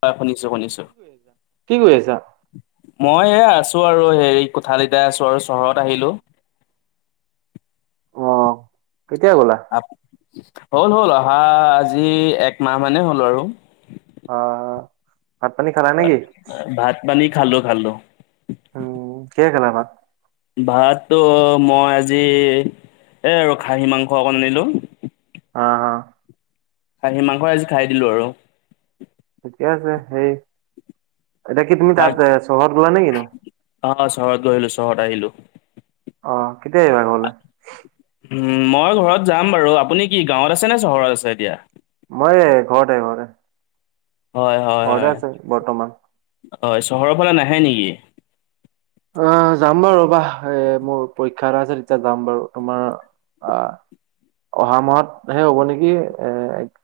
হয় শুনিছো শুনিছো কি কৰি আছা? কি কৰি আছা? মই এ আছোঁ আৰু হেৰী কোঠালীতে আছোঁ আৰু চহৰত আহিলোঁ। অ', কেতিয়া গ'লা? আপ, হ'ল হ'ল অহা আজি একমাহ মানে হ'ল আৰু। আ ভাত পানী খালা নেকি? ভাত পানী খালো খালো। উম কিহেৰে খালা ভাত? ভাতটো মই আজি এই আৰু খাহী মাংস অকণ আনিলোঁ। অহ। খাহী মাংস আজি খাই দিলো আৰু। ঠিকে আছে সেই এতিয়া কি তুমি তাত এ চহৰত গ'লা নে কিনো? অ অ চহৰত গৈ আহিলো চহৰত আহিলো। অহ কেতিয়া আহিবা ঘৰলে? উম মই ঘৰত যাম বাৰু আপুনি কি গাঁৱত আছে নে চহৰত আছে এতিয়া? মই এ ঘৰতে ঘৰতে। হয় হয় ঘৰতে হয় আছো বৰ্তমান। হয় চহৰৰ ফালে নাহে নেকি? অহ যাম বাৰু ৰবা এ মোৰ পৰীক্ষা এটা আছে তেতিয়া যাম বাৰু তোমাৰ আ অহা মাহত হে হ'ব নেকি এ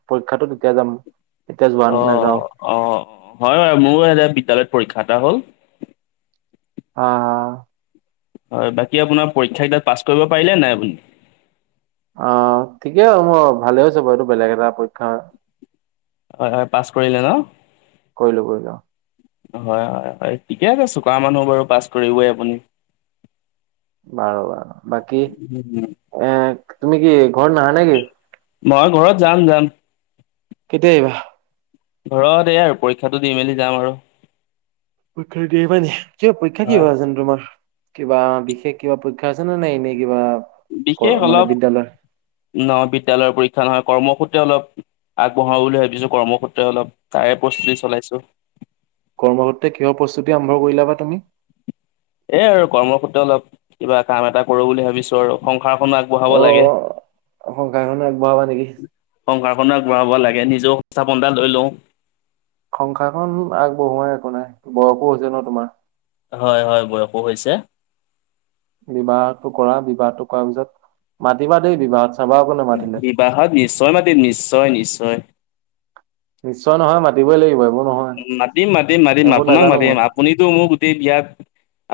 পৰীক্ষাটো তেতিয়া যাম। এতিয়া যোৱা অ নাযাওঁ অ হয় বাৰু মোৰো এ বিদ্যালয়ত পৰীক্ষা এটা হ'ল। অ। হয় বাকী আপোনাৰ পৰীক্ষা কেইটাত পাছ কৰিব পাৰিলে নাই আপুনি? অ ঠিকেই মোৰ ভালে হৈছে বাৰু এইটো বেলেগ এটা পৰীক্ষা হয়। হয় হয় পাছ কৰিলে ন? কৰিলোঁ কৰিলোঁ। হয় হয় হয় ঠিকে আছে চোকা মানুহ বাৰু পাছ কৰিবই আপুনি। [inaudible] বাৰু বাৰু বাকী উম, এ তুমি কি ঘৰত নাহা নেকি? মই ঘৰত যাম যাম। কেতিয়া আহিবা? ঘৰত এই আৰু পৰীক্ষাটো দি মেলি যাম আৰু। পৰীক্ষাটো দি আহিবা নেকি? কিবা পৰীক্ষা কি হয় আছে নো তোমাৰ কিবা বিশেষ কিবা পৰী পৰীক্ষা আছে নে নে এনেই কিবা বিশেষ মানে অলপ বিদ্যালয় নহয় বিদ্যালয়ৰ পৰীক্ষা নহয় কৰ্মসূত্ৰে অলপ আগবঢ়াও বুলি ভাবিছোঁ কৰ্মসূত্ৰে অলপ তাৰে প্ৰস্তুতি চলাইছো। কৰ্মসূত্ৰে কিহৰ প্ৰস্তুতি আৰম্ভ কৰিলা বা তুমি? এ আৰু কৰ্মসূত্ৰে অলপ কিবা কাম এটা কৰোঁ বুলি ভাবিছোঁ আৰু সংসাৰখন আগ অ সংসাৰখন আগবঢ়াবা নেকি? সংসাৰখনো আগবঢ়াব লাগে নিজেও সংস্থাপন এটা লৈ লওঁ। সংসাৰখন আগবঢ়োৱা একো নাই বয়সো হৈছে ন তোমাৰ। হয় হয় বয়সো হৈছে। বিবাহটো কৰা বিবাহটো কৰাৰ পিছত মাতিবা দেই বিবাহত চাবা আকৌ নামাতিলে। বিবাহত নিশ্চয় মাতিম নিশ্চয় নিশ্চয়। নিশ্চয় নহয় মাতিবই লাগিব এইবোৰ নহয় মাতিম মাতিম মাতিম এইবোৰ আপোনাক নাজানো মাতিম মই আপুনিতো মোৰ গোটেই বিয়াত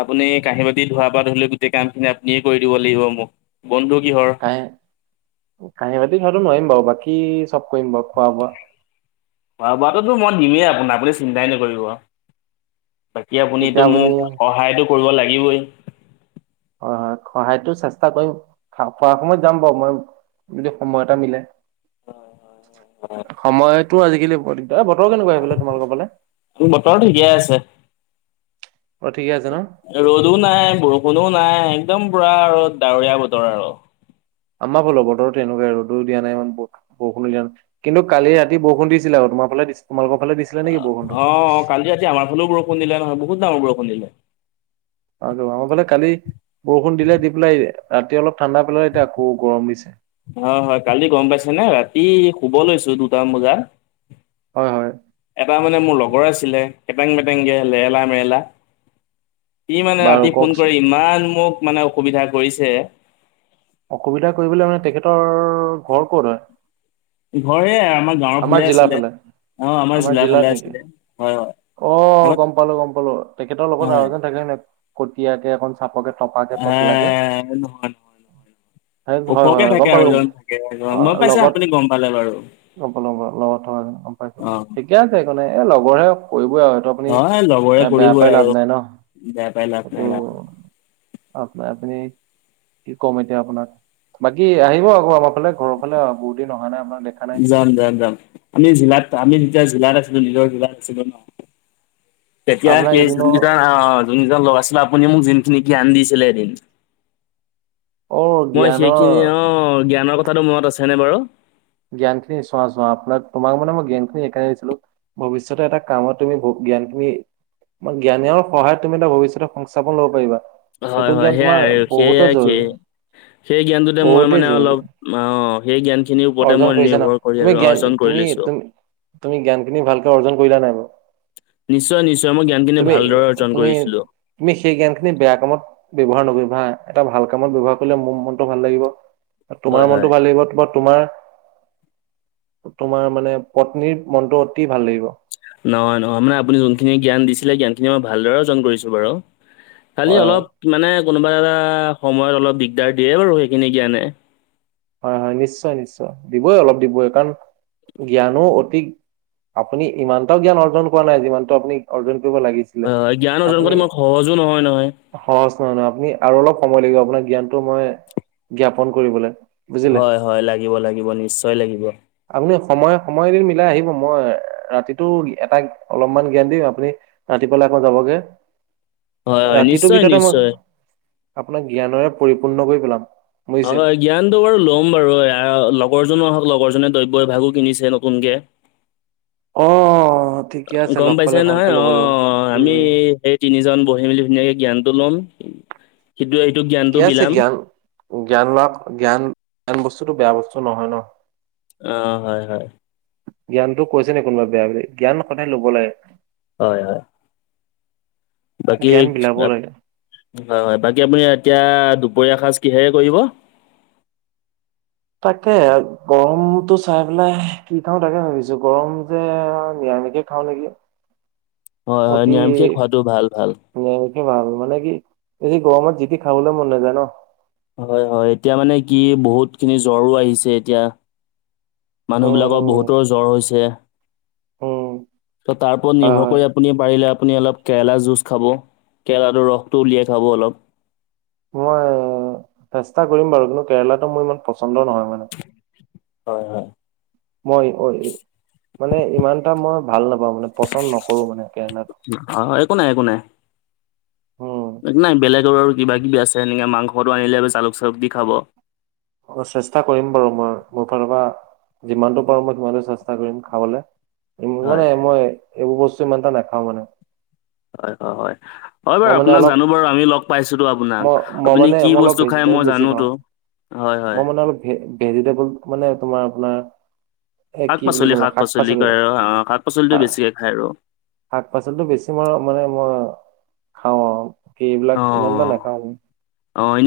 আপুনি কাঁহী বাতি ধোৱা পৰা ধৰি ল' গোটেই কামখিনি আপুনিয়েই কৰি দিব লাগিব মোক বন্ধু কিহৰ কাহে কাঁহী বাতি ধোৱাটো নোৱাৰিম বাৰু, বাকী চব কৰিম বাৰু খোৱা বোৱা। খোৱা বোৱাটোতো মই দিমেই আপোনাক, আপুনি চিন্তাই নকৰিব। বাকী এতিয়া আপুনিটো আপুনি মোক সহায়তো কৰিব লাগিবই। হয় হয়, সহায়তো চেষ্টা কৰিম। খা- খোৱাৰ সময়ত যাম বাৰু, মই যদি সময় এটা মিলে। সময়তো আজিকালি বৰ দিগদাৰ। এ বতৰ কেনেকুৱা সেইফালে, তোমালোকৰ ফালে? বতৰ ঠিকে আছে। অঁ, ঠিকে আছে ন। ৰ'দো নাই, বৰষুণো নাই, একদম পুৰা আৰু ডাৱৰীয়া বতৰ আৰু। আমাৰ ফালো বতৰতো এনেকুৱাই ৰদো দিয়া নাই ইমান বৰষুণো দিয়া নাই। কিন্তু কালি ৰাতি বৰষুণ দিছিল আৰু তোমাৰ ফালে তোমালোকৰ ফালে দিছিল অ, কালি ৰাতি আমাৰ ফালেও বৰষুণ দিলে নহয়, বহুত দাঙৰ বৰষুণ দিলে। আৰু, আমাৰ ফালে কালি বৰষুণ দিলে দি পেলাই ৰাতি অলপ ঠাণ্ডা পেলাই এতিয়া আকৌ গৰম দিছে। অ হয়, কালি গম পাইছে নে, ৰাতি শুব লৈছোঁ দুটামান বজাত। হয় হয়। এটা মানে মোৰ লগৰ আছিলে। কেটেং মেটেংকে, লেৰেলা মেৰেলা। ই মানে বাৰু ৰাতি ফোন কওকচোন কৰি ইমান মোক মানে অসুবিধা কৰিছে, অসুবিধা কৰিবলৈ মানে তেখেতৰ ঘৰ ক'ত হয়? ঘৰ এই আমাৰ গাঁৱৰ ফালে আছিলে। অ আমাৰ জিলাৰ জিলাত ফালে নেকি আছিলে। হয় হয়। অ আগত গম পালোঁ গম পালোঁ, তেখেতৰ লগত আৰু এজন থাকে হয় নাই? কটীয়াকে, অকন চাপকে থপাকে পেটলা কে। আহ নহয় নহয় হয় হয় ওখকে হয়। গম থাকে আৰু পালোঁ। গম, এজন থাকে অ গম পাইছে লগত আপুনি গম পালে বাৰু লগত থকা গম পাইছো অ বাৰু। ঠিকে আছে একো নাই। এই লগৰহে, কৰিবই আৰু। সিহঁতক আপুনি হয় লগৰে এ বেয়া কৰিবই পাই লাভ আৰু নাই ন। বেয়া পাই লাভ এইটো, নাই লাভ নাই। আপ- আপুনি কি কম এতিয়া আপোনাক। বাকী আহিব আকৌ আমাৰ ফালে, ঘৰৰ ফালে, বহু দিন অহা নাই আপোনাক দেখা নাই। -যাম যাম। আমি জিলাত, আমি যেতিয়া জিলাত আছিলোঁ, নিজৰ জিলাত আছিলোঁ ন, তেতিয়া আপোনাক সেই এদিনো যোনকেইটা অহ যোন কেইজন লগ আছিলে আপুনি মোক যোনখিনি কি আনি দিছিলে এদিন। অ মই সেইখিনি, জ্ঞানৰ অ জ্ঞানৰ কথাটো মনত আছেনে বাৰু? জ্ঞানখিনি চোৱা চোৱা আপোনাক, তোমাক মানে মই জ্ঞানখিনি এইকাৰণে দিছিলোঁ। ভৱিষ্যতে এটা কামত তুমি ব- জ্ঞানখিনি জ্ঞানৰ সহায়ত তুমি এটা ভৱিষ্যত সংস্থাপ ল'ব পাৰিবা। হয় সেইটো হয় জ্ঞান তোমাৰ সেয়াই আৰু, বহুতে সেয়াই জৰুৰী ঠিক। সেই জ্ঞানটোতে মই বহুতেই মানে জৰুৰী অলপ অ, সেই জ্ঞান খিনিৰ ওপৰতে অৰ্জন মই কৰিছা ন নিৰ্ভৰ কৰি অৰ্জন কৰি লৈছোঁ। তুমি জ্ঞান খিনি ভালকে অৰ্জন কৰিলা নাই বাৰু। নিশ্চয় নিশ্চয়, মই জ্ঞানখিনি তুমি ভালদৰে অৰ্জন তুমি কৰিছিলোঁ। তুমি সেই জ্ঞানখিনি বেয়া কামত ব্যৱহাৰ নকৰিবা হা। এটা ভাল কামত ব্যৱহাৰ কৰিলে মোৰ মনটো ভাল লাগিব, হয় তোমাৰ হয় মনটো ভাল লাগিব। তোমাৰ- তোমাৰ তোমাৰ মানে পত্নীৰ মনটো অতি ভাল লাগিব। নহয় নহয়, মানে আপুনি যোনখিনি জ্ঞান দিছিলে জ্ঞানখিনি মই ভালদৰেই অৰ্জন কৰিছোঁ বাৰু। খালি হয় হয় অলপ, মানে কোনোবা এটা সময়ত অলপ দিগদাৰ দিয়ে বাৰু সেইখিনি জ্ঞানে। হয় হয়, নিশ্চয় নিশ্চয়। দিবই অলপ দিবই, কাৰণ জ্ঞানো অতি আপুনি ইমানটাও জ্ঞান অৰ্জন কৰা নাই যিমানটো আপুনি অৰ্জন কৰিব লাগিছে। হয় হয়। জ্ঞান অৰ্জন কৰাটো ইমান সহজো নহয় নহয়। সহজ নহয় নহয় আপুনি আৰু অলপ সময় লাগিব আপোনাৰ জ্ঞানতটো মই জ্ঞাপন কৰিবলৈ। বুজিলে হয় হয় লাগিব লাগিব নিশ্চয় লাগিব। আপুনি সময়ে সময়দিন মিলাই আহিব মই ৰাতিটো এটা অলপমান জ্ঞান দিম আপুনি ৰাতিপুৱালে আকৌ যাবগে হয় হয় ৰাতিটোৰ নিশ্চয় ভিতৰতে মই। নিশ্চয় আপোনাক জ্ঞানৰে পৰিপূৰ্ণ কৰি পেলাম বুজিছে। জ্ঞানতটো বাৰু ল'ম বাৰু এ লগৰজনো আহক লগৰজনে দ্ৰব্যই এভাগো কিনিছে নতুনকে। অঁ। গম পাইছে নহয় অঁ আমি উম হেই তিনিজন বহি মেলি ধুনীয়াকে জ্ঞানটো ল'ম শিটোৱে ঠিকে আছে জ্ঞান জ্ঞান লোৱা জ্ঞান জ্ঞান বস্তুটো বেয়া বস্তু নহয় ন। অঁ, হয় হয়। জ্ঞানতো কৈছে নি, কোনোবাই বেয়া বুলি জ্ঞান সদায় ল'ব লাগে। হয় হয়। বাকী জ্ঞান বিলাব লাগে হয় হয় বাকী আপুনি এতিয়া দুপৰীয়া সাজ কিহেৰে কৰিব? তাকে গৰমতটো চাই পেলাই কি খাওঁ তাকে ভাবিছো গৰম যে নিৰামিকে খাওঁ নেকি। হয় হয় অতি নিৰামিষে খোৱাতটো ভাল ভাল। নিৰামিষে ভাল মানে কি এই যে গৰমত জিতি খাবলৈ মন নাযায় ন? হয় হয় এতিয়া মানে কি বহুত খিনি জ্বৰো আহিছে এতিয়া। মানুহ উম বিলাকৰ উম বহুতৰ জ্বৰ হৈছে উম ত' তাৰ ওপৰত হয় নিৰ্ভৰ হয় কৰি আপুনি পাৰিলে আপুনি অলপ কেৰেলা জুচ খাব কেৰেলাটোৰ ৰসটো উলিয়াই খাব অলপ। মই চেষ্টা কৰিম বাৰু কিন্তু কেৰেলাতো মোৰ ইমান পচন্দ নহয় মানে। হয় হয়। মই মানে ইমানটা মই ভাল নাপাওঁ মানে পচন্দ নকৰোঁ মানে কেৰেলাটো। অ একো নাই একো নাই। উম নাই বেলেগৰ আৰু কিবা কিবি আছে সেনেকে মাংসটো আনিলে জালুক চালুক দি খাব। অঁ, চেষ্টা কৰিম বাৰু মই মোৰ ফালৰ পৰা। যিমানটো পাৰো মই সিমানটো চেষ্টা কৰিম খাবলৈ। মানে হয় মই এইবোৰ বস্তু ইমান এটা নাখাও মানে। হয় হয় হয়। হয় বাৰু মই মানে আপোনাক অলপ জানো বাৰু আমি লগ পাইছোতো আপোনাক মই মই আপুনি মানে কি মই অলপ বস্তু খাই ভেজিটেবল মই বেছি খাওঁ জানোতো। হয় হয়। মই মানে অলপ ভেজিটেবল মানে তোমাৰ আপোনাৰ। এ শাক কি বুলি পাচলি ক'ম শাক পাচলি কৰে আৰু শাক পাচলিটো শা- বেছিকে খায় আৰু। শাক পাচলিটো বেছি মাৰ মানে মই খাওঁ আৰু কি এইবিলাক ইমানটা নাখাওঁ। অঁ।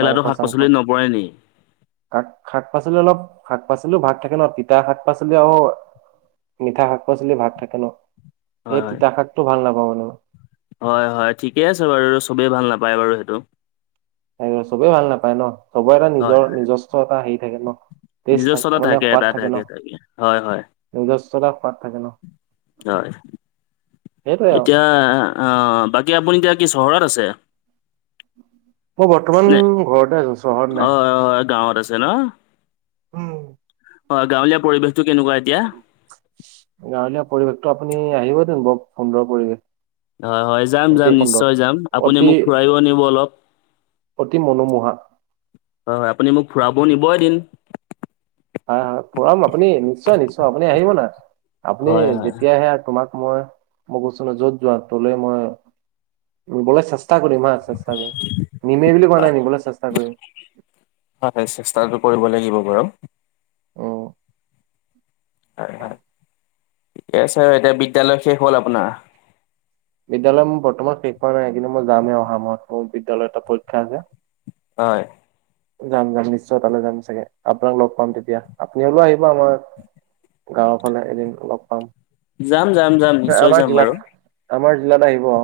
মাংস সাংস। শাক পাচলি অলপ শাক পাচলিও ভাগ থাকে ন তিতা শাক পাচলি আৰু মিঠা শাক পাচলি ভাগ থাকে ন এই হয় হয় তিতা শাকটো ভাল নাপাওঁ মানে মই। হয় হয় ঠিকে আছে বাৰু চবেই ভাল নাপায় বাৰু সেইটো। চবেই ভাল নাপায় ন চবৰে এটা হয়। নিজৰ নিজস্ব এটা হেৰি থাকে ন। টেষ্ট নিজস্বতা থ মানে সোৱাদ এটা থাকে ন হয় হয় নিজস্বতা সোৱাদ থাকে ন। হয়। সেইটোৱে আৰু। এতিয়া অঁ, বাকী আপুনি এতিয়া কি চহৰত আছে? মই বৰ্তমান নে ঘৰতে আছো চহৰত নাই। হৈ হৈ গাঁৱত আছে ন? উম, হয়, গাঁৱলীয়া পৰিৱেশতটো কেনেকুৱা এতিয়া? গাঁৱলীয়া পৰিৱেশটো আপুনি আহিব দেন বৰ সুন্দৰ পৰিৱেশ। হয়, হয় যাম অতি যাম সুন্দৰ। নিশ্চয় যাম আপুনি অতি মোক ফুৰাইও আনিব অলপ। অতি মনোমোহা। হয়, হয় আপুনি মোক ফুৰাবও নিব এদিন। হয় হয় ফুৰাম আপুনি নিশ্চয় নিশ্চয় আপুনি আহিব না আপুনি হয় হয় যেতিয়া আহে তোমাক মই কৈছোঁ ন যত যোৱা তলৈ মই নিবলৈ চেষ্টা চেষ্টা কৰিম হা চেষ্টা কৰিম নিমেই বুলি কোৱা নাই, নিবলে চেষ্টা কৰিম। হয় চেষ্টাটো কৰিব লাগিব বাৰু। উম, হয় হয় ঠিকে আছে এতিয়া বিদ্যালয় শেষ হ'ল আপোনাৰ? বিদ্যালয় মোৰ বৰ্তমান শেষ হোৱা নাই কিন্তু মই যামহে অহা মাহত মোৰ বিদ্যালয়ত এটা পৰীক্ষা যে। হয়। যাম, যাম নিশ্চয় তালৈ যাম চাগে আপোনাক লগ পাম তেতিয়া আপুনি হলেও আহিব। আমাৰ গাঁৱৰ ফালে এদিন লগ পাম। যাম, যাম, যাম নিশ্চয় আমাৰ যাম জিলাত বাৰু। আমাৰ জিলাত আহিব অ।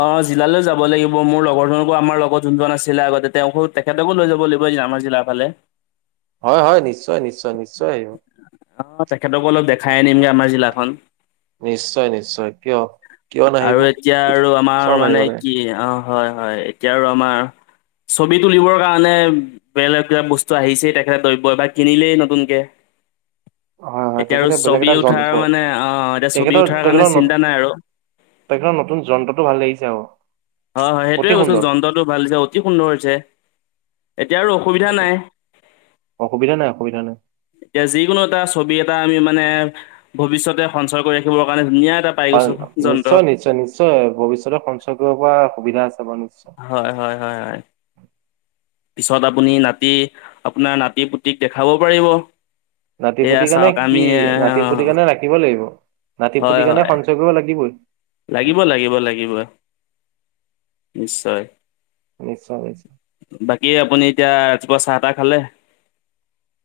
অ জিলালৈ যাব লাগিব মোৰ লগৰজনকো আমাৰ লগত যোনজন আছিলে আগতে তেওঁকো তেখেতকো লৈ যাব লাগিব আমাৰ জিলাৰ ফালে। হয়, হয় নিশ্চয়, নিশ্চয় নিশ্চয় আহিব। অ তেখেতকো অলপ দেখাই আনিমগে আমাৰ জিলাখন। নিশ্চয়, নিশ্চয়, কিয়? কিয় নাহিব আৰু এতিয়া আৰু আমাৰ চব আহিব মানে লাগে কি অ হয়, হয় এতিয়া আৰু আমাৰ ছবি তুলিবৰ কাৰণে, বেলেগ কিবা বস্তু আহিছেই তেখেতে দ্ৰব্য বা কিনিলেই নতুনকে। [inaudible] হয় এতিয়া আৰু তেখেতে বেলেগ ছবি এটা উঠাৰ যন্ত্ৰ মানে অ এতিয়া ছবি উঠাৰ কাৰণে চিন্তা নাই আৰু। তেখেত নতুন যন্ত্ৰটো ভাল লাগিছে আক। হয়, হয় সেইটোৱে কৈছো যন্ত্ৰটো ভাল লাগিছে। অতি সুন্দৰ হৈছে, এতিয়া আৰু অসুবিধা সেইটো নাই অসুবিধা নাই, অসুবিধা নাই। এতিয়া যিকোনো এটা ছবি এটা আমি মানে ভৱিষ্যতে সঞ্চয় কৰি ৰাখিবৰ কাৰণে ধুনীয়া এটা পাই ভাল, গৈছো যন্ত্ৰ নিশ্চয় নিশ্চয় নিশ্চয় ভৱিষ্যতে সঞ্চয় কৰিব পৰা সুবিধা আছে বাৰু নিশ্চয়। হয়, হয়, হয়, হয়, পিছত আপুনি নাতি আপোনাৰ নাতি, পুতিক দেখাব পাৰিব। নাতি, সেয়া পুতি কাৰণে চাওক সি আমি এ, নাতি, পুতি কাৰণে ৰাখিব লাগিব। নাতি, হয় পুতি কাৰণে হয় সঞ্চয় কৰিব লাগিবই। লাগিব, লাগিব, লাগিবই নিশ্চয়। নিশ্চয়, নিশ্চয়, বাকী, আপুনি এতিয়া ৰাতিপুৱা চাহ তাহ খালে?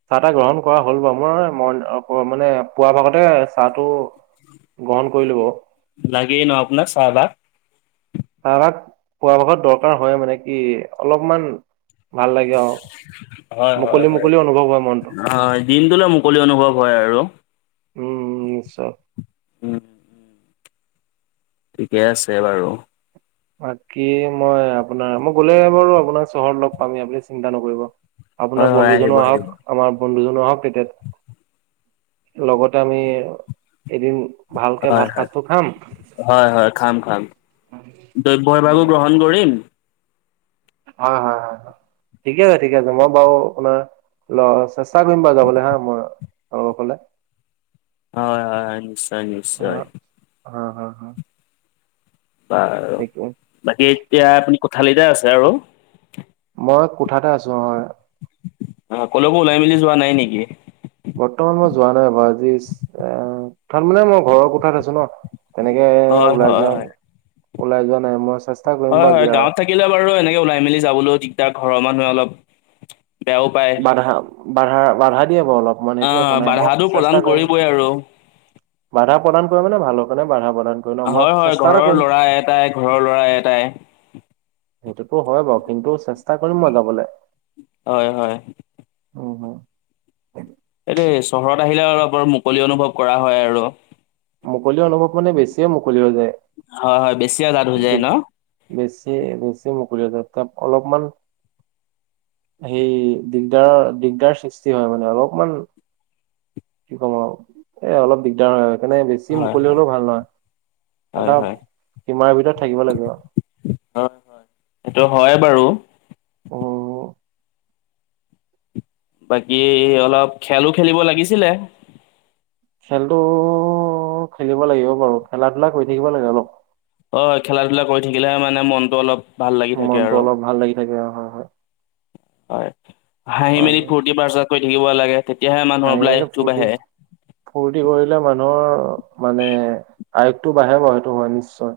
চাহ, তাহ গ্ৰহণ কৰা হ'ল বাৰু। মই মই মানে পুৱা ভাগতে চাহটো গ্ৰহণ কৰিলো বাৰু। লাগেই ন আপোনাক চাহ, বা চাহভাগ পুৱা ভাগত দৰকাৰ হয়ে মানে কি অলপমান ভাল লাগে আৰু। হয়, হয়, মুকলি মুকলি অনুভৱ হয় মনটো হয় দিনটোলে মুকলি অনুভৱ হয় আৰু। উম, চব উম, উম, ঠিকে আছে বাৰু বাকী মই আপোনাৰ মই গ'লে বাৰু আপোনাৰ চহৰত লগ পামেই আপুনি চিন্তা নকৰিব হয় আপোনাৰ হয় আহিব বন্ধুজনো আহিব আহক আমাৰ বন্ধু জনো আহক তেতি লগতে আমি এদিন ভালকে হয় ভাত হয় সাজটো খাম হয় হয় খাম খাম দ্ৰব্য এভাগো গ্ৰহণ কৰিম হয়। হয়। হয়। হয় ঠিকে ঠিকে ময় বাৰু কলে ল চেষ্টা কৰিম বাৰু যাবলে হা মই অ অকলে হয়। হয়। হয়। নিশ্চয় নিশ্চয় হ হা হা বাৰু বাকী এতিয়া আপুনি কোঠালিতে আছে আৰু মই কোঠাতে আছো অহ অ', কলৈকো ওলাই মেলি যোৱা নাই নেকি? বৰ্তমান মই যোৱা নাই বাও আজিচোন এ কোঠাত মানে মই ঘৰৰ কোঠাত আছো ন তেনেকে হয় ওলাই হয় যোৱা হয়। ওলাই যোৱা নাই। মই চেচ হয়। হয়। গাঁৱত থাকিলে বাৰু এনেকে ওলাই মেলি যাবলৈও দিগদাৰ ঘৰৰ মানুহে অলপ বেয়াও পায়। বাধা, বাধা, বাধা, দিয়ে বাৰু অলপ মান এইটো একো আহ নাই। মই বাধাটো প্ৰদান চেষ্টা কৰিম কৰিবই আৰু বাধা প্ৰদান কৰে মানে ভালৰ কাৰণে বাধা প্ৰদান কৰি ন মই হয়। হয়। চেষ্টা এটা ঘৰৰ কৰিম। ল'ৰা এটাই ঘৰৰ ল'ৰা এটাই সেইটোতো হয় বাৰু কিন্তু চেষ্টা কৰিম মই যাবলে হয়। হয়। অ', হয়। এইটো চহৰত আহিলে অলপ মুকলি অনুভৱ কৰা হয়, আৰু মুকলি অনুভৱ মানে বেছিয়ে মুকলি হৈ যায়। হয়। হয়। বেছিয়ে আজাদ হৈ যায় ন বেছিয়ে বেছিয়ে মুকলি হৈ যায় তাত অলপমান সেই দিগদাৰৰ দিগদাৰ সৃষ্টি হয় মানে অলপমান কি ক'ম আৰু এ অলপ দিগদাৰ হয় মানে বেছি হয় মুকলি হয় হ'লেও ভাল নহয় এটা হয় হয় সীমাৰ ভিতৰত থাকিব লাগিব আৰু হয়। সেইটো হয় বাৰু অ', বাকী অলপ খেলো খেলিব লাগিছিলে। খেলটো খেলিব লাগিব বাৰু খেলা ধূলা কৰি থাকিব লাগে। অলপ অ', খেলা ধূলা কৰি থাকিলেহে মানে মনটো অলপ ভাল লাগি থাকে মনটো আৰু অলপ ভাল লাগি থাকে হয়। হয়। হয়। হাঁহি হয় মেলি হয় ফূৰ্তি বাজক কৰি থাকিব লাগে। তেতিয়াহে আহি মানুহৰ মেলি আয়ুসটো ফূৰ্তি বাঢ়ে। ফূৰ্তি কৰিলে মানুহৰ মানে আয়ুসটো বাঢ়ে বাৰু সেইটো হয় নিশ্চয়,